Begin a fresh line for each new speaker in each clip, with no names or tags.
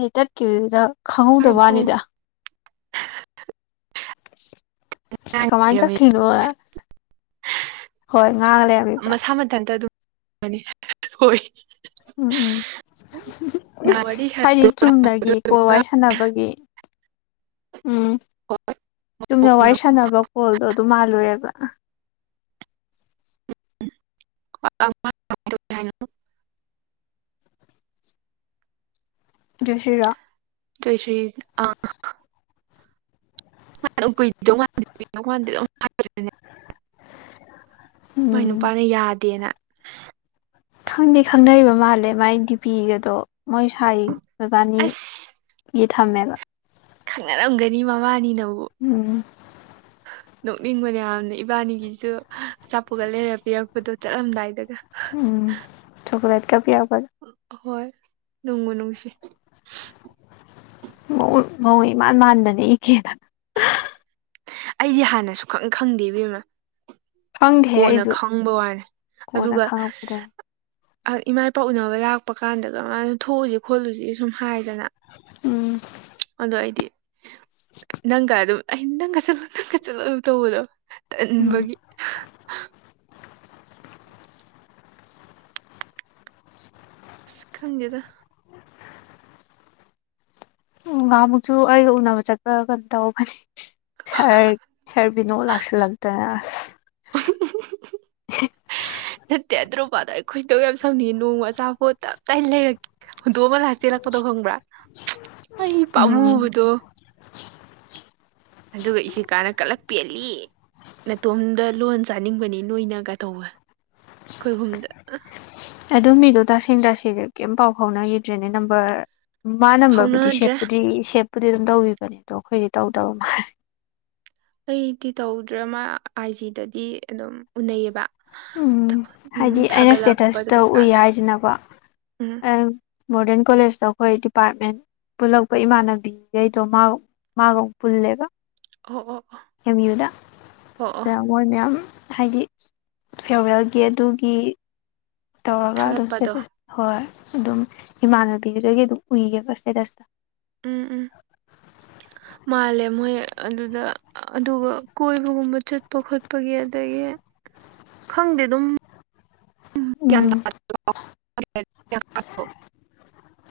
net ꯇꯠꯈꯤꯕꯗꯨꯗ
ꯇꯥꯔꯕꯣ
ꯈꯪꯍꯧꯗꯕꯋꯥꯅꯤꯗ ꯀꯃꯥꯏ
ꯉꯥꯡꯉꯤꯔꯃꯤ
ꯇꯠꯈꯤꯅꫭꯅ ꯍꯣꯏ ꯉꯥꯡꯉꯥ ꯂꯩꫪꯝ
ꯃꯁꯥ ꯃꯊꯟꯇ ꯑꯗꯨꯝ [unintelligible] ꯍꯣꯏ
ꯎꯝ ꯎꯝ
ꯅꯍꯥꯟ ꯋꯥꯔꯤ
ꯍꯥꯏꯗꯤ
ꯁꯥꯟꯅꯕꯗꯣ
ꯆꯨꯝꯅꯒꯤꯀꯣ
ꯑꯗꯨꯝ
ꯋꯥꯔꯤ ꯁꯥꯟꯅꯕꯒꯤ ꯎꯝ
ꯉꯥꯡꯉꯣ
ꯆꯨꯝꯅ ꯋꯥꯔꯤ ꯁꯥꯟꯅꯕ ꯀꯣꯜꯗꯣ ꯑꯗꯨꯝ ꯃꯥꯜꯂꯨꯔꯦꯕ
[inaudible] ꯍꯥꯏꯅꯣ
ꯖꯁꯤꯔꯥ
ꯇꫪꯦꯁꯤꫪ ꯑꯥ ꯑꯗꯨꯝ [unintelligible] [unintelligible] ꯃꯥꯏ
ꯎꯝ
ꯅꯨꯄꯥꯅ ꯌꯥꯗꯦꯅ
ꯈꯪꯗꯤ ꯈꯪꯅꯔꯤꯕ ꯃꯥꯜꯂꯦ ꯃꯥꯏ ꯗꯤꯄꯤꯒꯗꯣ ꯃꯣꯏ ꯁꯥꯏ ꯃꯕꯥꯅꯤ
ꯑꯁ
ꯒꯤ ꯊꯝꯃꯦꯕ
ꯈꯪꯅꯔꯝꯒꯅꯤ ꯃꯕꯥꯅꯤꯅꯕꯨ
ꯎꯝ
[unintelligible] ꯅꯣꯛꯅꯤꯡꯕꯅꯦꯌꯥꯝꯅ ꯏꯕꯥꯅꯤꯒꯤꯖꯨ ꯑꯆꯥꯄꯣꯠꯀ ꯂꯩꯔ ꯄꯤꯔꯛꯄꯗꯣ ꯆꯠꯂꯝꯗꯥꯏꯗꯒ
ꯎꯝ ꯆꯣꯀꯂꯦꯠ ꯀ ꯄꯤꯔꯛꯄ
ꯍꯣꯏ ꯅꯨꯡꯕꯨ ꯅꯨꯡꯁꯤ
ꯃꯥꯎ ꯃꯑꫭꯡ ꯏꯃꯥꯟ ꯃꯥꯟꯕꯅꯦ ꯏꯀꯦꯅ
ꯑꯩꯗꯤ ꯍꯥꯟꯅ ꯁꯨꯈꯪ ꯈꯪꯗꯦ ꯏꯕꯦꯝꯃꯥ
ꯈꯪꯗꯦꯍꯦ
ꯀꯣꯟꯅ
ꯑꯩꯁꯨ
ꯈꯪꯕ ꯋꯥꯅꯦ
ꯀꯣꯟꯅ
ꯑꯗꯨꯒ
ꯈꯪꯉꯛꯄꯗꯅꯦ
ꯏꯃꯥ ꯏꯄꯥ ꯎꯅꯕ ꯂꯥꯛꯄ ꯀꯥꯟꯗꯒ ꯃꯥꯅ ꯊꯣꯛꯎꯖꯤ ꯈꯣꯠꯂꯨꯖꯤ ꯁꯨꯝ ꯍꯥꯏꯗꯅ
ꯎꯝ
ꯑꯗꯣ ꯑꯩꯗꯤ ꯅꯪꯒ ꯑꯗꯨꯝ ꯑꯩ ꯅꯪꯒ ꯆꯠꯂꯨ ꯅꯪꯒ ꯆꯠꯂꯨ ꯑꯗꯨ ꯇꯧꯕꯗꯣ ꯇꯟꯕꯒꯤ
ꯎꯝ
ꯑꯁ ꯈꯪꯗꯦꯗ
ꯎ ꯉꯥꯃꯨꯛꯁꯨ ꯑꯩꯒ ꯎꯅꯕ ꯆꯠꯄ ꯀꯩꯅꯣ ꯇꯧꯧꯕ ꯐꯅꯤ ꯁꯥꯔ ꯁꯥꯔꯕꯤꯅꯣꯛ ꯂꯥꯛꯁꯤꯜꯂꯛꯇꯅ ꯑꯁ
ꯅꯠꯇꯦ ꯑꯗ꯭ꯔꯣꯄꯗ ꯑꯩ ꯈꯣꯏꯗꯧ ꯌꯥꯝ ꯁꯪꯅꯤ ꯅꯣꯡ ꯑꯆꯥꯄꯣꯠꯇꯇꯥꯏꯅ ꯂꯩꯔꯛꯦ ꯍꯨꯟꯗꯣꯛ ꯑꯝꯃꯒꯥ ꯍꯥ ꯆꯦꯜꯂꯛꯄꯗꯣ ꯈꯪꯕ꯭ꯔꯥ ꯑꯩ
ꯎꯝ
ꯄꯥꯝꯃꯨꯕꯗꯣ ꯑꯗꯨꯒ ꯏꯆꯦ ꯀꯥꯟꯅ ꯀꯂꯛꯄꯦꯜꯂꯤ ꯃꯇꯇꯣꯝꯗ ꯂꯣꯟ ꯆꯥꯅꯤꯡꯕꯅꯤ ꯅꯣꯏꯅꯒ ꯇꯧꯕ ꯑꯩꯈꯣꯏꯍꯨꯝꯗ
ꯑꯗꯨ ꯃꯤꯗꯣ ꯇꯥꯥꯁꯦꯡ ꯇꯥꯁꯤꯗꯤ ꯀꯔꯤꯝ ꯄꯥꯎ ꯐꯥꯎꯅꯈꯤꯗ꯭ꯔꯦꯅꯦ ꯅꯝꯕꯔ ꯃꯥ ꯅꯝꯕꯔꯕꯨꯗꯤ
ꯐꯥꯎꯅꯗ꯭ꯔꯦ
ꯁꯦꯞꯄꯨꯗꯤ ꯁꯦꯞꯄꯨꯗꯤ ꯑꯗꯨꯝ ꯇꯧꯕꯤꯕꯅꯦ ꯑꯗꯣ ꯑꯩꯈꯣꯏꯗꯤ ꯇꯧꯗꯕ ꯃꯥꯜꯂꯦ
ꯑꯩꯗꯤ ꯇꯧꯗ꯭ꯔꯦ ꯃꯥ ꯑꯥꯏ ꯖꯤꯗꯗꯤ ꯑꯗꯨꯝ ꯎꯅꯩꯌꯦꯕ
ꯎꯝ ꯍꯥꯏꯗꯤ
ꯎꯝ
ꯑꯩꯅ
ꯊꯥꯒꯠꯂꯛꯄꯗ
ꯏꯁꯇꯦꯇꯁꯇ ꯎꯏ
ꯀꯩꯀꯥꯗꯣ
ꯍꯥꯏꯁꯤꯅꯕ
ꯎꯝ
ꯃꯣꯔꯗꯟ ꯀꯣꯂꯦꯖꯇ ꯑꯩꯈꯣꯏ ꯗꯤꯄꯥꯔꯠꯃꯦꯟ ꯄꯨꯜꯂꯛꯄ ꯏꯃꯥꯟꯅꯕꯤꯈꯩꯗꯣ ꯃꯥꯒ ꯃꯥꯒ ꯑꯃꯨꯛ ꯄꯨꯜꯂꯦꯕ
ꯑꯣ ꯑꯣ
ꯑꯦꯝ ꯌꯨ
ꯑꯣ ꯑꯣ
ꯗ ꯃꯣꯏ ꯃꯌꯥꯝ ꯍꯥꯏꯗꯤ ꯐꯦꯔꯋꯦꯜꯒꯤ ꯑꯗꯨꯒꯤ ꯇꯧꯔꯒ ꯑꯗꯨꯝ
ꯊꯥꯒꯠꯄꯗꯣ
ꯁ꯭ꯇꯦꯇꯁ ꯍꯣꯏ ꯑꯗꯨꯝ ꯏꯃꯥꯟꯅꯕꯤꯗꯨꯗꯒꯤ ꯑꯗꯨꯝ ꯎꯏꯌꯦꯕ ꯁ꯭ꯇꯦꯇꯁꯇ
ꯎꯝ ꯎꯝ ꯃꯥꯜꯂꯦ ꯃꯣꯏ ꯑꯗꯨꯗ ꯑꯗꯨꯒ ꯀꯣꯏꯕꯒꯨꯝꯕ ꯆꯠꯄ ꯈꯣꯠꯄꯒꯤ ꯑꯗꯒꯤ ꯈꯪꯗꯦ ꯑꯗꯨꯝ
ꯎꯝ
[unintelligible]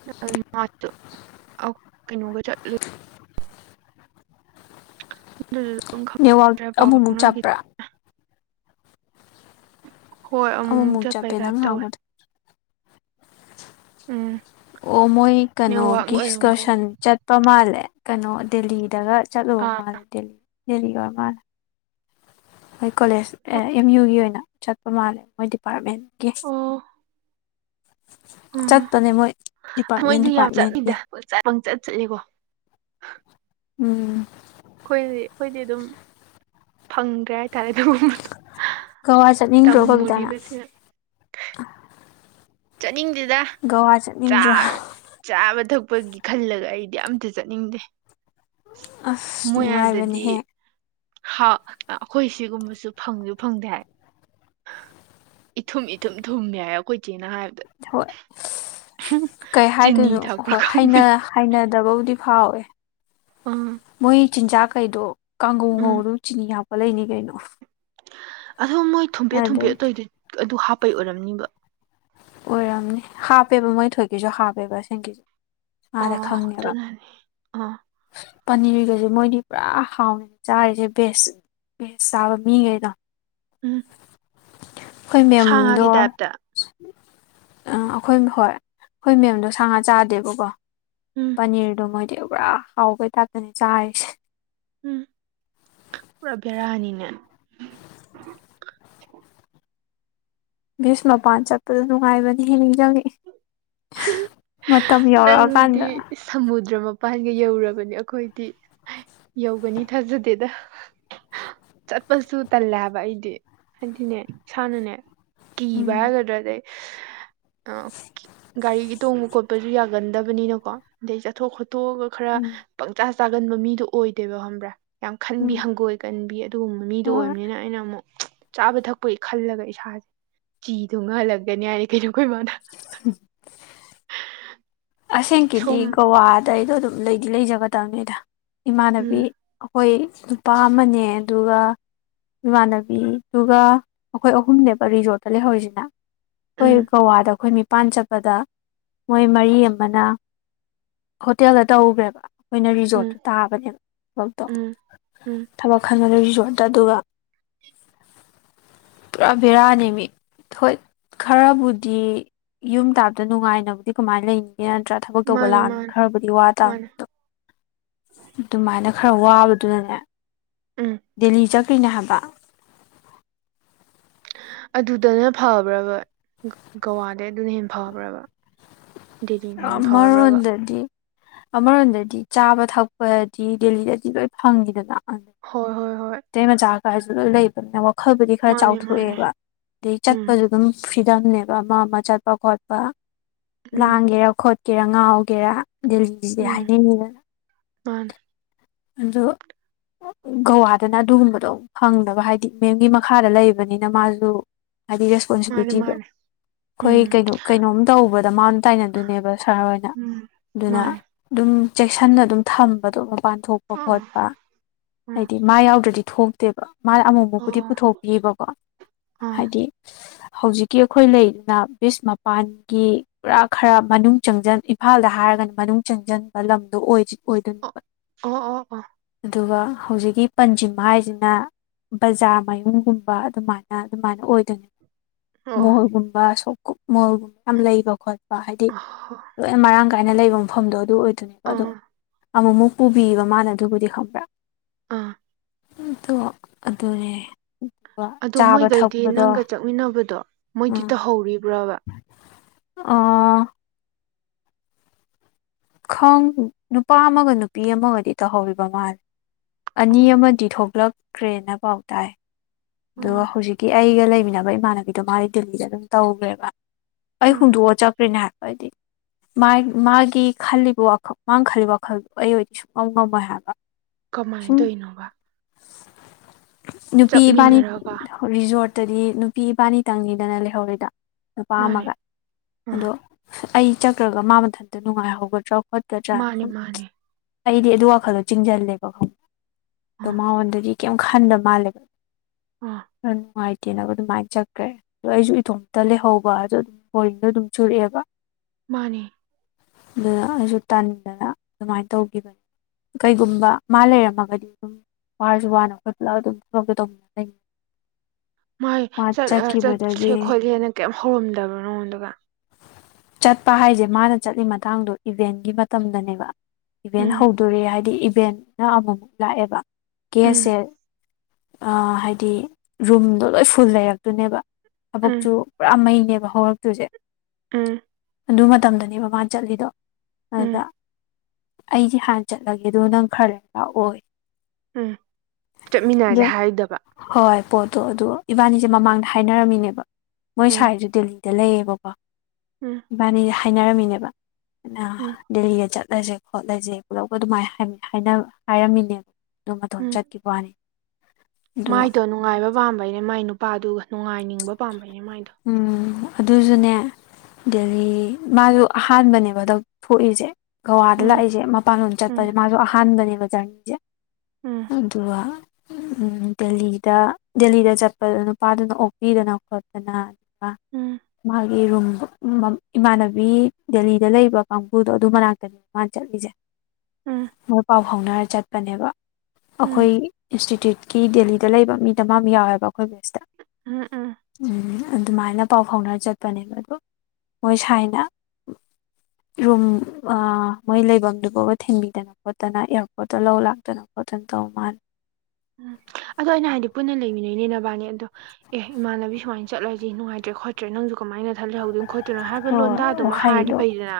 [unintelligible] ꯀꯩꯅꯣꯒ ꯆꯠꯂ ꯑꯗꯨ ꯑꯗꯨꯝ
ꯅꯦꯠꯋꯥꯛ
ꯈꯪ꯭ꯔꯦ ꯄꯥꯎ
ꯑꯃꯨꯛꯃꯨꯛ
ꯐꯥꯎꯅꯈꯤ
ꯆꯞꯄ꯭ꯔꯥ
ꯍꯣꯏ ꯑꯃꯨꯛ ꯑꯃꯨꯛ
ꯑꯃꯨꯛꯃꯨꯛ
ꯆꯠꯄꯩ
ꯆꯞꯄꯦ
ꯀꯥꯏꯞ
ꯅꯪ
ꯇꯧꯋꯦ
ꯉꯥꯡꯕꯗꯣ
ꯎꯝ
ꯑꯣ ꯃꯣꯏ
ꯅꯦꯠꯋꯥꯛ
ꯀꯩꯅꯣꯒꯤ
ꯑꯣꯏꯔꯝꯒꯅꯤ
ꯑꯦꯁꯀꯔꯁꯟ ꯆꯠꯄ ꯃꯥꯜꯂꯦ ꯀꯩꯅꯣ ꯗꯦꯜꯂꯤꯗꯒ ꯆꯠꯂꯣ
ꯑꯥ
ꯃꯥꯅꯦ ꯗꯦꯜꯂꯤ ꯗꯦꯜꯂꯤꯒꯧꯔ ꯃꯥꯅꯦ ꯃꯣꯏ ꯀꯣꯂꯦꯖ ꯑꯦꯝ ꯌꯨꯒꯤ ꯑꯣꯏꯅ ꯆꯠꯄ ꯃꯥꯜꯂꯦ ꯃꯣꯏ ꯗꯤꯄꯥꯔꯠꯃꯦꯟꯒꯤ
[inaudible]
ꯆꯠꯄꯅꯦ ꯃꯣꯏ
ꯑꯣ
ꯗꯤꯄꯥꯔꯠꯃꯦꯟ
ꯃꯣꯏꯗꯤ ꯌꯥꯝ
ꯗꯤꯄꯥꯔꯠꯃꯦꯟꯒꯤ
ꯆꯠꯂꯤꯗ ꯄꯪꯆꯠ ꯆꯠꯂꯤꯀꯣ
ꯎꯝ
ꯑꯩꯈꯣꯏꯗꯤ ꯑꯩꯈꯣꯏꯗꯤ ꯑꯗꯨꯝ ꯐꯪꯗ꯭ꯔꯦ ꯍꯥꯏꯇꯥꯔꯦ ꯑꯗꯨꯒꯨꯝꯕ
ꯀꯛꯋꯥ ꯆꯠꯅꯤꯡꯟ꯭ꯔꯣ ꯀꯕꯤꯇꯥ ꯅꯪ
ꯆꯠꯅꯤꯡꯗꯨꯗ
ꯒꯋꯥ ꯆꯠꯅꯤꯡꯗ꯭ꯔꯣ
ꯆꯥꯔ ꯆꯥꯕ ꯊꯛꯄꯒꯤ ꯈꯜꯂꯒ ꯑꯩꯗꯤ ꯑꯝꯇ ꯆꯠꯅꯤꯡꯗꯦ
ꯑꯁ
ꯃꯣꯏ ꯑꯗꯗꯤ
ꯅꯨꯡꯉꯥꯏꯕꯅꯦꯍꯦ
ꯑꯩꯈꯣꯏ ꯁꯤꯒꯨꯝꯕꯁꯨ ꯐꯪꯁꯨ ꯐꯪꯗꯦ ꯍꯥꯏ ꯏꯊꯨꯝ ꯏꯊꯨꯝ ꯊꯨꯝꯃꯦ ꯌꯥꯏ ꯑꯩꯈꯣꯏ ꯆꯦꯅ ꯍꯥꯏꯕꯗ
ꯍꯣꯏ
ꯆꯤꯅꯤ ꯊꯥꯛꯄ꯭ꯔ ꯈꯪꯗꯤ
ꯍꯅꯗꯕꯕꯨꯗꯤ ꯐꯥꯎꯋꯦ
ꯎꯝ
ꯃꯣꯏ ꯆꯤꯟꯖꯥꯛ ꯀꯩꯗꯣ ꯀꯥꯡꯒꯧ
ꯎꯝ
ꯉꯧꯔꯁꯨ ꯆꯤꯅꯤ ꯍꯥꯞꯄ ꯂꯩꯅꯤ ꯀꯩꯅꯣ
ꯑꯗꯣ ꯃꯣꯏ ꯊꯨꯝꯕꯦꯠ ꯊꯨꯝꯕꯦꯠ
ꯑꯗꯨꯗꯒꯤ
ꯑꯇꯣꯏꯗ ꯑꯗꯨ ꯍꯥꯞꯄꯩ ꯑꯣꯏꯔꯝꯅꯤꯕ
ꯑꯣꯏꯔꯝꯅꯤ ꯍꯥꯞꯄꯦꯕ ꯃꯣꯏ ꯊꯧꯑꯣꯏꯒꯤꯁꯨ ꯍꯥꯞꯄꯦꯕ ꯑꯁꯦꯡꯒꯤ ꯑꯥꯗ
ꯑꯣ
ꯈꯪꯉꯦꯕ
ꯑꯗꯨꯅꯅꯤ ꯑꯥ
ꯄꯅꯤ꯭ꯔꯒꯁꯦ ꯃꯣꯏꯗꯤ ꯄꯨꯔꯥ ꯍꯥꯎꯅꯤ ꯆꯥꯔꯤꯁꯦ ꯕꯦꯁ ꯕꯦꯁ ꯆꯥꯕ ꯃꯤꯒꯩꯗꯣ
ꯎꯝ
ꯑꯩꯈꯣꯏ
ꯁꯥ
ꯃꯦꯝꯗꯣ
ꯉꯥꯒꯤ
ꯑ
ꯇꯥꯏꯞꯇ
ꯑꯩꯈꯣꯏ ꯍꯣꯏ ꯑꯩꯈꯣꯏ ꯃꯦꯝꯗꯣ ꯁꯥ ꯉꯥ ꯆꯥꯗꯦꯕꯀꯣ
ꯎꯝ
ꯄꯅꯤ꯭ꯔꯗꯣ ꯃꯣꯏꯗꯤ ꯄꯨꯔꯥ ꯍꯥꯎꯕꯩ ꯊꯥꯛꯇꯅꯤ ꯆꯥꯔꯤꯁꯦ
ꯎꯝ ꯄꯨꯔꯥ ꯕꯦꯔꯥꯅꯤꯅꯦ
ꯕꯤ꯭ꯑꯆ ꯃꯄꯥꯟ ꯆꯠꯄꯗ ꯅꯨꯡꯉꯥꯏꯕꯅꯤ ꯍꯦ ꯅꯤꯡ ꯖꯪꯉꯛꯏ
ꯅꯪꯗꯤ ꯁꯃꯨꯗ꯭ꯔ ꯃꯄꯥꯟꯒ ꯌꯧꯔꯕꯅꯤ ꯑꯩꯈꯣꯏꯗꯤ ꯌꯧꯒꯅꯤ ꯊꯥꯖꯗꯦꯗ ꯆꯠꯄꯁꯨ ꯇꯜꯂꯦ ꯍꯥꯏꯕ ꯑꯩꯗꯤ ꯍꯥꯏꯗꯤꯅꯦ ꯏꯁꯥꯅꯅꯦ ꯀꯤꯕ
ꯎꯝ
ꯍꯥꯏꯒꯗ꯭ꯔꯥꯗ ꯑꯗꯩ ꯒꯥꯔꯤꯒꯤ ꯇꯣꯡꯕ ꯈꯣꯠꯄ ꯆꯠꯄꯁꯨ ꯌꯥꯒꯟꯗꯕꯅꯤꯅꯀꯣ ꯑꯗꯩ ꯆꯠꯊꯣꯛ ꯈꯣꯠꯇꯣꯛꯑꯒ ꯈꯔ
ꯎꯝ
ꯄꯪꯆꯥ ꯆꯥꯒꯟꯕ ꯃꯤꯗꯣ ꯑꯣꯏꯗꯦꯕ ꯈꯪꯕ꯭ꯔ ꯌꯥꯝ ꯈꯟꯕꯤ
ꯎꯝ
ꯍꯪꯒꯣꯏ ꯀꯟꯕꯤ ꯑꯗꯨꯒꯨꯝꯕ ꯃꯤꯗꯣ
ꯍꯣꯏ
ꯑꯣꯏꯕꯅꯤꯅ ꯑꯩꯅ ꯑꯃꯨꯛ ꯆꯥꯕ ꯊꯛꯄꯒꯤ ꯈꯜꯂꯒ ꯏꯁꯥꯁꯦ ꯆꯤꯊꯨꯡꯉꯒ ꯍꯜꯂꯛꯀꯅꯤ ꯍꯥꯏꯅꯤ ꯀꯩꯅꯣ ꯑꯩꯈ ꯏ ꯃꯃꯥꯅ
ꯎꯝ ꯑꯁꯦꯡꯀꯤꯗꯤ
ꯁꯣꯝ
ꯒꯋꯥꯗ ꯑꯩꯗꯣ ꯑꯗꯨꯝ ꯂꯩꯗꯤ ꯂꯩꯖꯒꯗꯕꯅꯦꯗ ꯏꯃꯥꯟꯅꯕꯤ
ꯎꯝ
ꯑꯩꯈꯣꯏ ꯅꯨꯄꯥ ꯑꯃꯅꯦ ꯑꯗꯨꯒ ꯏꯃꯥꯟꯅꯕꯤꯗꯨꯒ ꯑꯩꯈꯣꯏ ꯑꯍꯨꯝꯅꯦꯕ ꯔꯤꯖꯣꯔꯠꯇ ꯂꯩꯍꯧꯔꯤꯁꯤꯅ
ꯎꯝ
ꯑꯩꯈꯣꯏ ꯒꯋꯥꯗ ꯑꯩꯈꯣꯏ ꯅꯤꯄꯥꯟ ꯆꯠꯄꯗ ꯃꯣꯏ ꯃꯔꯤ ꯑꯃꯅ ꯍꯣꯇꯦꯜꯗ ꯇꯧꯧꯕ꯭ꯔꯦꯕ ꯑꯩꯈꯣꯏꯅ
ꯎꯝ
ꯔꯤꯖꯣꯔꯠꯇꯨ ꯇꯥꯕꯅꯦꯕ ꯊꯕꯛꯇꯣ
ꯎꯝ ꯎꯝ
ꯊꯕꯛ ꯈꯪꯉꯗ ꯔꯤꯖꯣꯔꯠꯇ ꯑꯗꯨꯒ
[inaudible]
ꯄꯨꯔꯥ ꯦꯔ ꯑꯅꯤꯃꯤ ꯍꯣꯏ ꯈꯔꯕꯨꯗꯤ ꯌꯨꯝ ꯇꯥꯕꯗ ꯅꯨꯡꯉꯥꯏꯅꯕꯨꯗꯤ ꯀꯃꯥꯏꯅ ꯂꯩꯅꯤ ꯌꯥ ꯅꯠꯇ꯭ꯔꯥ ꯊꯕꯛ ꯇꯧꯕ
ꯃꯥꯅꯦ
ꯂꯥꯛꯑꯅꯤ
ꯃꯥꯅꯦ
ꯈꯔꯕꯨꯗꯤ ꯋꯥ ꯇꯥꯕꯅꯤ
ꯃꯥꯅꯦ
ꯑꯗꯣ ꯑꯗꯨꯃꯥꯏꯅ ꯈꯔ ꯋꯥꯕꯗꯨꯅꯅꯦ
ꯎꯝ
ꯗꯦꯜꯂꯤ ꯆꯠꯈ꯭ꯔꯤꯅꯦ ꯍꯥꯏꯕ
ꯑꯗꯨꯗꯅ ꯐꯕ꯭ꯔꯕ ꯒꯋꯥꯗꯩ ꯑꯗꯨꯅ ꯍꯦꯟꯅ ꯐꯕ꯭ꯔꯕ ꯗꯦꯜꯂꯤꯅ ꯍꯦꯟꯅ ꯐꯕ꯭ꯔꯕ
ꯑꯃꯔꯣꯟꯗꯗꯤ ꯑꯃꯔꯣꯝꯗꯗꯤ ꯆꯥꯕ ꯊꯛꯄꯗꯤ ꯗꯦꯜꯂꯤꯗꯗꯤ ꯂꯣꯏ ꯐꯪꯉꯤꯗꯅ
ꯍꯣꯏ ꯍꯣꯏ ꯍꯣꯏ
ꯃꯩꯇꯩ ꯃꯆꯥ ꯀꯔꯁꯨ ꯂꯣꯏ ꯂꯩꯕꯅꯤꯅ ꯋꯥꯈꯜꯕꯨꯗꯤ ꯈꯔ
ꯃꯥꯅꯦ ꯃꯥꯅꯦ
ꯆꯥꯎꯊꯣꯛꯑꯦꯕ ꯑꯗꯩ
ꯎꯝ
ꯆꯠꯄꯁꯨ ꯑꯗꯨꯝ ꯐ꯭ꯔꯤꯗꯝꯅꯦꯕ ꯑꯃ ꯑꯃ ꯆꯠꯄ ꯈꯣꯠꯄ ꯂꯥꯟ
ꯎꯝ
[unintelligible] ꯈꯣꯠꯀꯦꯔꯥ ꯉꯥꯎꯒꯦꯔꯥ ꯗꯦꯜꯂꯤꯁꯤꯗꯤ ꯍꯥꯏꯅꯤꯡꯉꯤꯗꯅ
ꯃꯅꯦ
ꯑꯗꯣ ꯒꯋꯥꯗꯅ ꯑꯗꯨꯒꯨꯝꯕꯗꯣ ꯐꯪꯗꯅꯕ ꯍꯥꯏꯗꯤ ꯃꯦꯝꯒꯤ ꯃꯈꯥꯗ ꯂꯩꯕꯅꯤꯅ ꯃꯥꯁꯨ ꯍꯥꯏꯗꯤ
ꯃꯥꯅꯦ
ꯔꯦꯁꯄꯣꯟꯁꯤꯕꯤꯂꯤꯇꯤꯗꯣ
ꯃꯥꯅꯦ
ꯑꯩꯈꯣꯏ
ꯎꯝ
ꯀꯩꯅꯣ ꯀꯩꯅꯣꯝ ꯇꯧꯕꯗ ꯃꯥꯅ ꯇꯥꯏꯅꯗꯣꯏꯅꯦꯕ ꯁꯥꯍꯔ ꯍꯣꯏꯅ
ꯎꯝ
ꯑꯗꯨꯅ
ꯃꯥꯅꯦ
ꯑꯗꯨꯝ ꯆꯦꯛꯁꯤꯟꯅ ꯑꯗꯨꯝ ꯊꯝꯕꯗꯣ ꯃꯄꯥꯟ ꯊꯣꯛꯄ
ꯑꯥ
ꯈꯣꯠꯄ
ꯑꯥ
ꯍꯥꯏꯗꯤ ꯃꯥ ꯌꯥꯎꯗ꯭ꯔꯗꯤ ꯊꯣꯛꯇꯦꯕ ꯃꯥ ꯑꯃꯨꯐꯥꯎꯄꯨꯗꯤ
ꯑꯥ
ꯄꯨꯊꯣꯛꯄꯤꯕꯀꯣ
ꯑꯥ ꯑꯥ
ꯍꯥꯏꯗꯤ ꯍꯧꯖꯤꯛꯀꯤ ꯑꯩꯈꯣꯏ ꯂꯩꯗꯅ ꯕꯤꯁ ꯃꯄꯥꯟꯒꯤ ꯄꯨꯔꯥ ꯈꯔ ꯃꯅꯨꯡ ꯆꯪꯟ ꯏꯝꯐꯥꯜꯗ ꯍꯥꯏꯔꯒꯅ ꯃꯅꯨꯡ ꯆꯪꯁꯤꯟꯕ ꯂꯝꯗꯣ ꯑꯣꯏꯗꯣꯏꯅꯦꯕ
ꯑꯣ ꯑꯣ ꯑꯣ
ꯑꯗꯨꯒ ꯍꯧꯖꯤꯛꯀꯤ ꯄꯟꯁꯤꯝ ꯍꯥꯏꯁꯤꯅ ꯕꯖꯥꯔ ꯃꯌꯨꯝꯒꯨꯝꯕ ꯑꯗꯨꯃꯥꯏꯅ ꯑꯗꯨꯃꯥꯏꯅ ꯑꯣꯏꯗꯣꯏꯅꯦ
ꯑꯣ
ꯃꯣꯣꯔꯒꯨꯝꯕ ꯁꯣꯛ ꯃꯣꯜꯒꯨꯝꯕ ꯌꯥꯝ ꯂꯩꯕ ꯈꯣꯠ ꯍꯥꯏꯗꯤ
ꯑꯥ
ꯂꯣꯏꯅ ꯃꯔꯥꯡ ꯀꯥꯏꯅ ꯂꯩꯕ ꯃꯐꯝꯗꯣ ꯑꯗꯨ ꯑꯣꯏꯗꯣꯏꯅꯦꯕ ꯑꯗꯣ ꯑꯃꯨꯛꯃꯨꯛ ꯄꯨꯕꯤꯕ ꯃꯥꯅ ꯑꯗꯨꯕꯨꯗꯤ ꯈꯪꯕ꯭ꯔꯥ
ꯑꯥ
ꯇꯣ ꯑꯗꯨꯔꯦ
ꯑꯗꯣ ꯃꯣꯏꯒꯩꯗꯤ ꯅꯪꯒ ꯆꯠꯃꯤꯟꯅꯕꯗꯣ ꯃꯣꯏꯗꯤ
ꯎꯝ
ꯇꯧꯍꯧꯔꯤꯕ꯭ꯔꯕ
ꯑ ꯈ ꯅꯨꯄꯥ ꯑꯃꯒ ꯅꯨꯄꯤ ꯑꯃꯒꯗꯤ ꯇꯧꯍꯧꯔꯤꯕ ꯃꯥꯜꯂꯦ ꯑꯅꯤ
ꯑꯣ
ꯑꯃꯗꯤ ꯊꯣꯛꯂꯛꯈ꯭ꯔꯦꯅ ꯄꯥꯎ ꯇꯥꯏ ꯑꯗꯣ
ꯑꯣ
ꯍꯧꯖꯤꯛꯀꯤ ꯑꯩꯒ ꯂꯩꯃꯤꯟꯅꯕ ꯏꯃꯥꯟꯅꯕꯤꯗꯣ ꯃꯥꯗꯤ ꯗꯗꯤꯜꯂꯤꯗ ꯑꯗꯨꯝ ꯇꯧꯈ꯭ꯔꯦꯕ ꯑꯩ
ꯑꯣ
ꯍꯨꯗꯑꯣ ꯆꯀ꯭ꯔꯔꯤꯅꯦ ꯍꯥꯏꯄꯗꯤ ꯃꯥ ꯃꯥꯒꯤ ꯈꯜꯂꯤꯕ ꯋꯥꯈꯜ ꯃꯥꯅ ꯈꯜꯂꯤꯕ ꯋꯥꯈꯜꯗꯣ ꯑꯩ ꯑꯣꯏꯗꯤ ꯁꯨꯡꯉꯝ ꯉꯝꯃꯣꯏ ꯍꯥꯏꯕ
ꯀꯃꯥꯏꯅ
ꯁꯨꯝ
ꯇꯣꯏꯅꯣꯕ
ꯅꯨꯄꯤ ꯏꯕꯥꯅꯤ
ꯆꯠꯃꯤꯟꯅꯔꯒ
ꯔꯤꯖꯣꯔꯠꯇꯗꯤ ꯅꯨꯄꯤ ꯏꯕꯥꯅꯤꯇꯪꯅꯤꯗꯅ ꯂꯩꯍꯧꯔꯤꯗ ꯅꯨꯄꯥ
ꯃꯥꯅꯦ
ꯑꯃꯒ
ꯑꯥ
ꯑꯗꯣ ꯑꯩ ꯆꯈ꯭ꯔꯒ ꯃꯥ ꯃꯊꯟꯇ ꯅꯨꯡꯉꯥꯏꯍꯧꯒꯗ꯭ꯔꯣ ꯍꯣꯠꯀꯗ꯭ꯔꯅ
ꯃꯥꯅꯦ
ꯁꯨꯝ
ꯃꯥꯅꯦ
ꯑꯩꯗꯤ ꯑꯗꯨ ꯋꯥꯈꯜꯗꯣ ꯆꯤꯡꯁꯤꯜꯂꯦꯕ ꯈꯪꯕ ꯑꯗꯣ
ꯑꯥ
ꯃꯉꯣꯟꯗꯗꯤ ꯀꯩꯝ ꯈ ꯍꯟꯕ ꯃꯥꯜꯂꯦꯕ
ꯑꯥ
ꯑꯗꯨꯅꯨꯡ ꯍꯥꯏꯥꯏꯇꯤꯅꯒ ꯃꯥꯏ ꯆꯈ꯭ꯔꯦ ꯑꯗꯣ ꯑꯩꯁꯨ ꯏꯇꯣꯝꯇ ꯂꯩꯍꯧꯕ ꯍꯥꯏꯗꯣ ꯑꯗꯨꯝ ꯍꯣꯗꯣ ꯑꯗꯨꯝ ꯆꯨꯔꯛꯑꯦꯕ
ꯃꯥꯅꯦ
ꯑꯗꯨꯗ ꯑꯩꯁꯨ ꯇꯟꯗꯅ ꯑꯗꯨꯃꯥꯏꯅ ꯇꯧꯈꯤꯕꯅꯤ ꯀꯩꯒꯨꯝꯕ ꯃꯥ ꯂꯩꯔꯝꯃꯒꯗꯤ ꯑꯗꯨꯝ ꯋꯥꯔꯁꯨ ꯋꯥꯅ ꯑꯩꯈꯣꯏ ꯄꯨꯜꯂꯞ ꯑꯗꯨꯝ ꯊꯕꯛꯇꯣ ꯇꯧꯃꯤꯟꯅ [unintelligible]
ꯃꯥꯥꯏ ꯆꯠꯁꯦ ꯈꯣꯠꯁꯦꯅ ꯀꯩꯝ ꯍꯧꯔꯝꯗꯕ ꯅꯉꯣꯟꯗꯒ
ꯆꯠꯄ ꯍꯥꯏꯁꯦ ꯃꯥꯅ ꯆꯠꯂꯤ ꯃꯇꯥꯡꯗꯣ ꯏꯚꯦꯟꯒꯤ ꯃꯇꯝꯗꯅꯦꯕ ꯏꯚꯦꯟ
ꯎꯝ
ꯍꯧ ꯇꯧꯔꯦ ꯍꯥꯏꯗꯤ ꯏꯚꯦꯟꯅ ꯑꯃꯨꯛ ꯂꯥꯛꯑꯦꯕ
ꯎꯝ
ꯒꯦꯁꯁꯦ ꯑ ꯍꯥꯏꯗꯤ ꯔꯨꯝꯗꯣ ꯂꯣꯏ ꯐꯨꯜ ꯂꯩꯔꯛꯇꯨꯅꯦꯕ
ꯎꯝ
ꯊꯕꯛꯁꯨꯨ ꯄꯨꯔꯥ ꯃꯩꯅꯦꯕ ꯍꯧꯔꯛꯇꯣꯏꯁꯦ
ꯎꯝ
ꯑꯗꯨ ꯃꯇꯝꯗꯅꯦ ꯃꯥꯅ ꯆꯠꯂꯤꯗꯣ ꯑꯗꯨꯗ
ꯎꯝ
ꯑꯩꯁꯦ ꯍꯥꯟꯅ ꯆꯠꯂꯒꯦ ꯑꯗꯨ ꯅꯪ ꯈꯔ ꯂꯩꯔꯒ ꯂꯥꯛ ꯑꯣꯌꯦ
ꯎꯝ ꯆꯠꯃꯤꯟꯅꯔꯁꯦ
ꯑꯗ
ꯍꯥꯏꯗꯕ
ꯍꯣꯏ ꯄꯣꯠꯇꯣ ꯑꯗꯨꯗꯣ ꯏꯕꯥꯅꯤꯁꯦ ꯃꯃꯥꯡꯗ ꯍꯥꯏꯅꯔꯝꯃꯤꯅꯦꯕ ꯃꯣꯏ
ꯎꯝ
ꯁ꯭ꯥꯏꯔꯤꯁ ꯗꯦꯜꯂꯤ ꯇ ꯂꯩꯌꯦꯕꯣꯕꯥ
ꯎꯝ
ꯏꯕꯥꯅꯤ ꯍꯥꯏꯅꯔꯝꯃꯤꯅꯦꯕ
ꯎꯝ
ꯗꯦꯜꯂꯤꯗ ꯆꯠꯂꯁꯦ ꯈꯣꯠꯂꯁꯦ ꯄꯨꯂꯞꯄ ꯑꯗꯨꯃꯥꯏꯅ ꯍꯥꯏ ꯍꯥꯏꯔꯝꯃꯤꯅꯦꯕ ꯑꯗꯨꯝ ꯃꯇꯊꯣꯟ
ꯎꯝ
ꯆꯠꯦ ꯀ ꯋꯥꯅꯤ ꯑꯗꯣ
ꯃꯥꯏꯗꯣ ꯅꯨꯡꯉꯥꯏꯕ ꯄꯥꯝꯕꯩꯅꯦ ꯃꯥꯏ ꯅꯨꯄꯥꯗꯨꯒ ꯅꯨꯡꯉꯥꯏꯅꯤꯡꯕ ꯄꯥꯝꯕꯩꯅꯦ ꯃꯥꯏꯗꯣ
ꯎꯝ ꯑꯗꯨꯁꯨꯅꯦ ꯑꯗꯒꯤ ꯃꯥꯗꯣ ꯑꯍꯥꯟꯕꯅꯦꯕꯗ ꯊꯣꯛꯏꯁꯦ ꯒꯧꯋꯥꯗ
ꯎꯝ
ꯂꯥꯛꯏꯁꯦ ꯃꯄꯥꯟ ꯂꯣꯝ ꯆꯠꯄꯁꯦ
ꯎꯝ
ꯃꯥꯁꯨ ꯑꯍꯥꯟꯕꯅꯦꯕ ꯖꯔꯅꯤꯁꯦ
ꯎꯝ
ꯑꯗꯨꯒ ꯗꯦꯜꯂꯤꯗ ꯗꯦꯜꯂꯤꯗ ꯆꯠꯄꯗ ꯅꯨꯄꯥꯗꯨꯅ ꯑꯣꯛꯄꯤꯗꯅ ꯈꯣꯠ ꯗꯅ
ꯎꯝ
ꯃꯥꯒꯤ ꯔꯨꯝ ꯏꯃꯥꯟꯅꯕꯤ ꯗꯦꯜꯂꯤꯗ ꯂꯩꯕ ꯀꯥꯡꯕꯨꯗꯣ ꯑꯗꯨ ꯃꯅꯥꯛꯇꯅꯤ ꯃꯥ ꯆꯠꯂꯤꯖꯦ
ꯎꯝ
ꯃꯣꯏ ꯄꯥꯎ ꯐꯥꯎꯅꯔ ꯆꯠꯄꯅꯦꯕ ꯑꯩꯈꯣꯏ
ꯎꯝ
ꯏꯟꯁꯇꯤꯇ꯭ꯌꯨꯠꯀꯤ ꯗꯦꯜꯂꯤꯗ ꯂꯩꯕ ꯃꯤꯗꯃꯥꯗ ꯌꯥꯎꯋꯦꯕ ꯑꯩꯈꯣꯏ ꯕꯦꯠꯁꯇ
ꯎꯝ ꯎꯝ
ꯎꯝ ꯑꯗꯨꯃꯥꯏꯅ ꯄꯥꯎ ꯐꯥꯎꯅꯔ ꯆꯠꯄꯅꯦꯕ ꯑꯗꯨ ꯃꯣꯏ ꯁꯥꯏꯅ
[inaudible]
ꯔꯨꯝ ꯃꯣꯏ ꯂꯩꯐꯝꯗꯨ ꯐꯥꯎꯕ ꯊꯤꯟꯕꯤꯗꯅ ꯈꯣꯠꯇꯅ ꯑꯦꯌꯥꯔꯄꯣꯔꯠꯇ ꯂꯧ ꯂꯥꯛꯇꯅ ꯈꯣꯠꯇꯅ ꯇꯧ ꯃꯥꯥꯟ
ꯎꯝ ꯑꯗꯣ ꯑꯩꯅ ꯍꯥꯏꯗꯤ ꯄꯨꯟꯅ ꯂꯩꯃꯤꯟꯅꯩꯅꯤ ꯅꯕꯥꯅꯤ ꯑꯗꯣ ꯑꯦ ꯏꯃꯥꯟꯅꯕꯤ ꯁꯨꯃꯥꯏ ꯆꯠꯂꯖꯤ ꯅꯨꯡꯉꯥꯏꯇ꯭ꯔꯦ ꯈꯣꯠꯇ꯭ꯔꯦ ꯅꯪꯖꯨ ꯀꯃꯥꯏꯅ ꯅꯊꯟ ꯂꯩꯍꯧꯗꯣꯏꯅꯣ ꯈꯣꯠꯇꯣꯏꯅꯣ ꯍꯥꯏꯕ
ꯍꯣꯏ
ꯂꯣꯟꯗꯥꯗꯨꯃ ꯍꯥꯏꯔꯗꯤ
ꯋꯥꯍꯩꯗꯣ
ꯐꯩꯗꯅ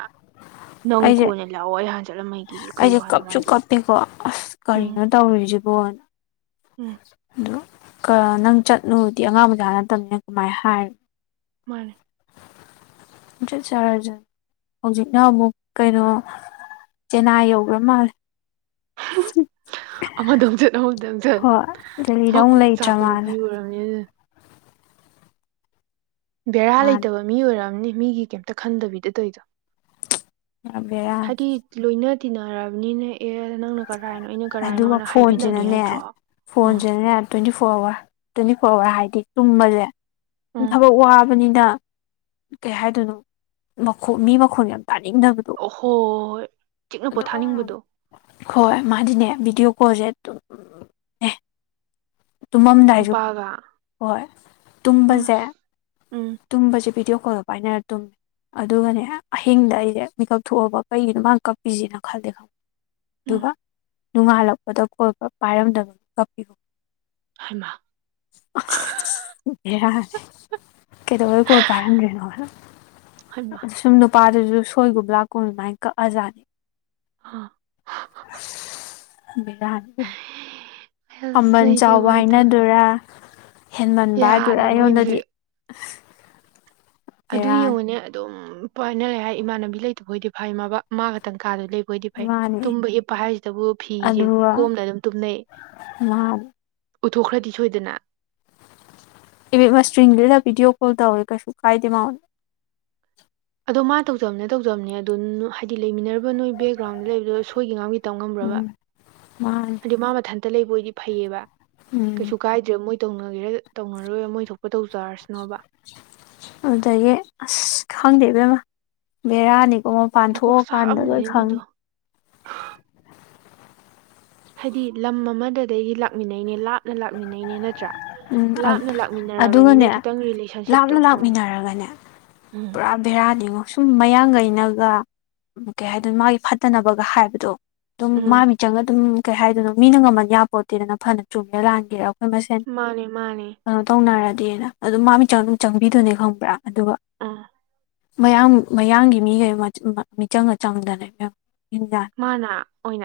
ꯅꯪ
ꯑꯩꯁꯦ
ꯀꯣꯟꯅ ꯂꯥꯛꯑꯣ ꯑꯩ ꯍꯥꯟꯅ ꯆꯠꯂꯝꯃꯒꯦꯌꯦ ꯀꯩ
ꯑꯩꯁꯦ
ꯋꯥꯅꯣ
ꯀꯞꯁꯨ
ꯃꯥꯏꯗꯨꯕꯣ
ꯀꯞꯄꯦꯀꯣ ꯑꯁ ꯀꯔꯤꯅꯣ ꯇꯧꯔꯤꯖꯤꯕꯣ
ꯎꯝ
ꯑꯗꯨ ꯀ ꯅꯪ ꯆꯠꯅꯨꯗꯤ ꯑꯉꯥꯡꯃꯆꯥ ꯅꯠꯇꯕꯅꯤꯅ ꯀꯃꯥꯏ ꯍꯥꯏ
ꯃꯥꯟꯅꯦ
ꯆꯠꯆꯔꯖꯅꯨ ꯍꯧꯖꯤꯛꯅ ꯑꯃꯨꯛ ꯀꯩꯅꯣ ꯆꯦꯅꯥꯏ ꯌꯧꯒ꯭ꯔ ꯃꯥꯜꯂꯦ
ꯑꯃꯗꯃꯨꯛ ꯆꯠꯍꯧꯗꯕꯗ
ꯍꯣꯏ ꯗꯦꯜꯂꯤꯗ ꯑꯃꯨꯛ
ꯃꯀꯣꯛ
ꯂꯩꯇ꯭ꯔ
ꯆꯥꯛꯄ ꯅꯨꯄꯤ
ꯃꯥꯜꯂꯦ
ꯑꯣꯏꯔꯝ ꯅꯤꯗ ꯕꯦꯔꯥ ꯂꯩꯇꯕ ꯃꯤ ꯑꯣꯏꯔꯝꯅꯤ ꯃꯤꯒꯤ ꯀꯩꯝꯇ ꯈꯟꯗꯕꯤꯗ ꯇꯧꯏꯗꯣ
ꯕꯦꯔꯥꯅꯤ
ꯍꯥꯏꯗꯤ ꯂꯣꯏꯅ ꯇꯤꯟꯅꯔꯕꯅꯤꯅꯦ ꯑꯦ ꯅꯪꯅ ꯀꯔꯥꯏꯅꯣ ꯑꯩꯅ
ꯑꯗꯨꯒ
ꯀꯔꯥꯏꯅꯣꯅ ꯍꯥꯏꯕꯤꯅꯗꯣꯏ ꯅꯠꯇ꯭ꯔꯣ
ꯐꯣꯟꯁꯤꯅꯅꯦ
ꯑ
ꯐꯣꯟꯁꯤꯅꯅꯦ twenty four hour twenty four hour ꯍꯥꯏꯗꯤ ꯇꯨꯝꯕꯖꯦ ꯑꯗꯨꯝ
ꯑꯥ
ꯊꯕꯛ ꯋꯥꯕꯅꯤꯅ ꯀꯩ ꯍꯥꯏꯗꯣꯏꯅꯣ ꯃꯈꯣ ꯃꯤ ꯃꯈꯣꯟꯖꯦ
ꯑꯣꯍꯣ ꯍꯣ ꯍꯣꯏ ꯆꯤꯛꯅ
ꯑꯗꯨꯝ
ꯄꯣꯠꯊꯥꯅꯤꯡꯕꯗꯣ
ꯍꯣꯏ ꯃꯥꯗꯤꯅꯦ ꯚꯤꯗꯤꯑꯣ ꯀꯣꯜꯖꯦ ꯑꯗꯨꯝ ꯇꯨꯝꯃꯝꯗꯥꯏꯖꯨ
ꯅꯨꯄꯥꯒ
ꯍꯣꯏ ꯇꯨꯝꯕꯖꯦ
ꯑꯁ ꯎꯝ
ꯇꯨꯝꯕꯖꯦ ꯚꯤꯗꯤꯑꯣ ꯀꯣꯜꯗꯣ ꯄꯥꯏꯅꯔ ꯇꯨꯝꯃꯤ ꯑꯗꯨꯒꯅꯦ ꯑꯍꯤꯡꯗ ꯑꯩꯖꯦ ꯃꯤꯀꯞ ꯊꯣꯛꯑꯕ ꯀꯩꯒꯤꯅꯣ ꯃꯥꯅ ꯀꯞꯄꯤꯖꯤꯅ ꯈꯜꯂꯦꯕ
ꯎꯝ
ꯑꯗꯨꯒ ꯅꯣꯡꯉꯥꯜꯂꯛꯄꯗ ꯀꯣꯜꯀꯞ ꯄꯥꯏꯔꯝꯗꯕꯩ ꯀꯞꯄꯤꯕ
ꯍꯩꯃꯥ
ꯑꯁ ꯑꯁ ꯕꯦꯔꯥꯅꯤ ꯀꯩꯗꯧꯕꯩ ꯀꯣꯜ ꯄꯥꯏꯔꯝꯗ꯭ꯔꯤꯅꯣꯅ
ꯍꯩꯃꯥ
ꯁꯨꯝ ꯅꯨꯄꯥꯗꯨꯖꯨ ꯁꯣꯏꯒꯨꯝ ꯂꯥꯛꯀꯨꯝ ꯑꯗꯨꯃꯥꯏ ꯀꯛꯑ ꯖꯥꯠꯅꯤ
ꯍꯥ
ꯑꯁ ꯕꯦꯔꯥꯅꯤ ꯏꯕꯦꯝꯃ
ꯑꯁ ꯑꯩꯗꯤ ꯀꯃꯥꯏ ꯇꯧꯅꯤ
ꯑ
ꯌꯥꯗ꯭ꯔꯕꯣ ꯏꯟꯖꯤꯟ ꯑꯗꯨ
ꯕꯦꯔꯥꯅꯤ
ꯌꯦꯡꯉꯨꯅꯦ ꯑꯗꯨꯝ ꯄꯥꯏꯅ ꯂꯩ ꯍꯥꯏ ꯏꯃꯥꯟꯅꯕꯤ ꯂꯩꯇꯕꯣꯏꯗꯤ ꯐꯩ ꯃꯥꯕꯥ ꯃꯥ ꯈꯛꯇꯪ ꯀꯥꯗ ꯂꯩꯕ ꯍꯣꯏꯗꯤ ꯐꯩ
ꯃꯥꯅꯤ
ꯇꯨꯝꯕ ꯍꯤꯞꯄ ꯍꯥꯏꯖꯤꯗꯕꯨ ꯐꯤꯖꯦ
ꯑꯗꯨꯒ
ꯀꯣꯝꯅ ꯑꯗꯨꯝ ꯇꯨꯝꯅꯩ
ꯃꯥ
ꯎꯠꯊꯣꯛꯈ꯭ꯔꯗꯤ ꯁꯣꯏꯗꯅ
ꯏꯕꯦꯝꯃ ꯏꯁꯇ꯭ꯔꯤꯡ ꯂꯤꯠꯂ ꯚꯤꯗꯤꯑꯣ ꯀꯣꯜ ꯇꯧꯏ ꯀꯩꯁꯨ ꯀꯥꯏꯗꯦ ꯃꯥꯉꯣꯟꯗ
ꯑꯗꯣ ꯃꯥ ꯇꯧꯖꯕꯅ ꯇꯧꯖꯕꯅꯦ ꯑꯗꯣ ꯍꯥꯏꯗꯤ ꯂꯩꯃꯤꯟꯅꯔꯤꯕ ꯅꯣꯏ ꯕꯦꯛꯒ꯭ꯔꯥꯎꯟꯗ ꯂꯩꯕꯗꯣ ꯁꯣꯏꯒꯤ ꯉꯥꯥꯝꯒꯤ ꯇꯝ ꯉꯝꯕ꯭ꯔꯕ꯭ꯔꯥ
ꯎꯝ ꯃꯥꯅꯤ
ꯍꯥꯏꯗꯤ ꯃꯥ ꯃꯊꯟꯇ ꯂꯩꯕ ꯑꯣꯏꯗꯤ ꯐꯩꯑꯕ
ꯎꯝ
ꯀꯩꯁꯨ ꯀꯥꯏꯗ꯭ꯔꯦ ꯃꯣꯏ ꯇꯧꯅꯒꯦꯔ ꯇꯧꯅꯔꯣꯏꯕ ꯃꯣꯏ ꯊꯣꯛꯄ ꯇꯧꯖꯔꯁꯅꯣꯕ
ꯑꯗꯨꯗꯒꯤ ꯑꯁ ꯈꯪꯗꯦ ꯏꯕꯦꯝꯃ ꯕꯦꯔꯥꯅꯤꯀꯣ
ꯃꯀꯣꯛ
ꯃꯄꯥꯟꯊꯣꯛꯑꯀꯥꯟꯗ ꯂꯣꯏ
ꯆꯥꯛꯑꯝꯅꯤꯅꯦ ꯃꯗꯣ
ꯈꯪꯉꯤ
ꯍꯥꯏꯗꯤ ꯂꯝ ꯑꯃꯗꯗꯗꯩꯒꯤ ꯂꯥꯛꯃꯤꯟꯅꯩꯅꯤ ꯂꯥꯞꯅ ꯂꯥꯛꯃꯤꯟꯅꯩꯅꯤ ꯅꯠꯇ꯭ꯔꯥ
ꯎꯝ
ꯂꯥꯞꯅ ꯂꯥꯛꯃꯤꯟꯅꯔꯕꯅꯤꯅ
ꯑꯗꯨꯒꯅꯦ
ꯈꯤꯇꯪ ꯔꯤꯂꯦꯁꯟꯁꯤꯞꯇꯣ
ꯂꯥꯞꯅ
ꯑꯥ
ꯂꯥꯛꯃꯤꯟꯅꯔꯒꯅꯦ
ꯎꯝ
ꯄꯨꯔꯥ ꯕꯦꯔꯥꯅꯤꯉꯣ ꯁꯨꯝ ꯃꯌꯥꯡꯒꯩꯅꯒ ꯀꯩ ꯍꯥꯏꯗꯣꯅꯣ ꯃꯥꯒꯤ ꯐꯠꯇꯅꯕꯒ ꯍꯥꯏꯕꯗꯣ ꯑꯗꯨꯝ ꯃꯥ
ꯎꯝ
ꯃꯤꯆꯪꯒ ꯑꯗꯨꯝ ꯀꯩ ꯍꯥꯏꯗꯣꯏꯅꯣ ꯃꯤꯅ ꯉꯝꯍꯟ ꯌꯥꯄꯣꯟꯇꯦꯗꯅ ꯐꯅ ꯆꯨꯝꯃꯦ ꯂꯥꯟꯒꯦꯔꯦ ꯑꯩꯈꯣꯏ ꯃꯁꯦꯟ
ꯃꯥꯟꯅꯤ ꯃꯥꯟꯅꯤ
ꯀꯩꯅꯣ ꯇꯧꯅꯔꯗꯤꯅ ꯑꯗꯨꯝ ꯃꯥ ꯃꯤꯆꯪ ꯑꯗꯨꯝ ꯆꯪꯕꯤꯗꯣꯏꯅꯦ ꯈꯪꯕ꯭ꯔꯥ ꯑꯗꯨꯒ
ꯑ
ꯃꯌꯥꯝ ꯃꯌꯥꯡꯒꯤ ꯃꯤꯒꯩ ꯃꯤꯆꯪꯒ ꯆꯪꯗꯅ ꯏꯕꯦꯝꯃ ꯅꯣꯛꯅꯤꯡꯖꯥꯠꯅꯤ
ꯃꯥꯅ ꯑꯣꯏꯅ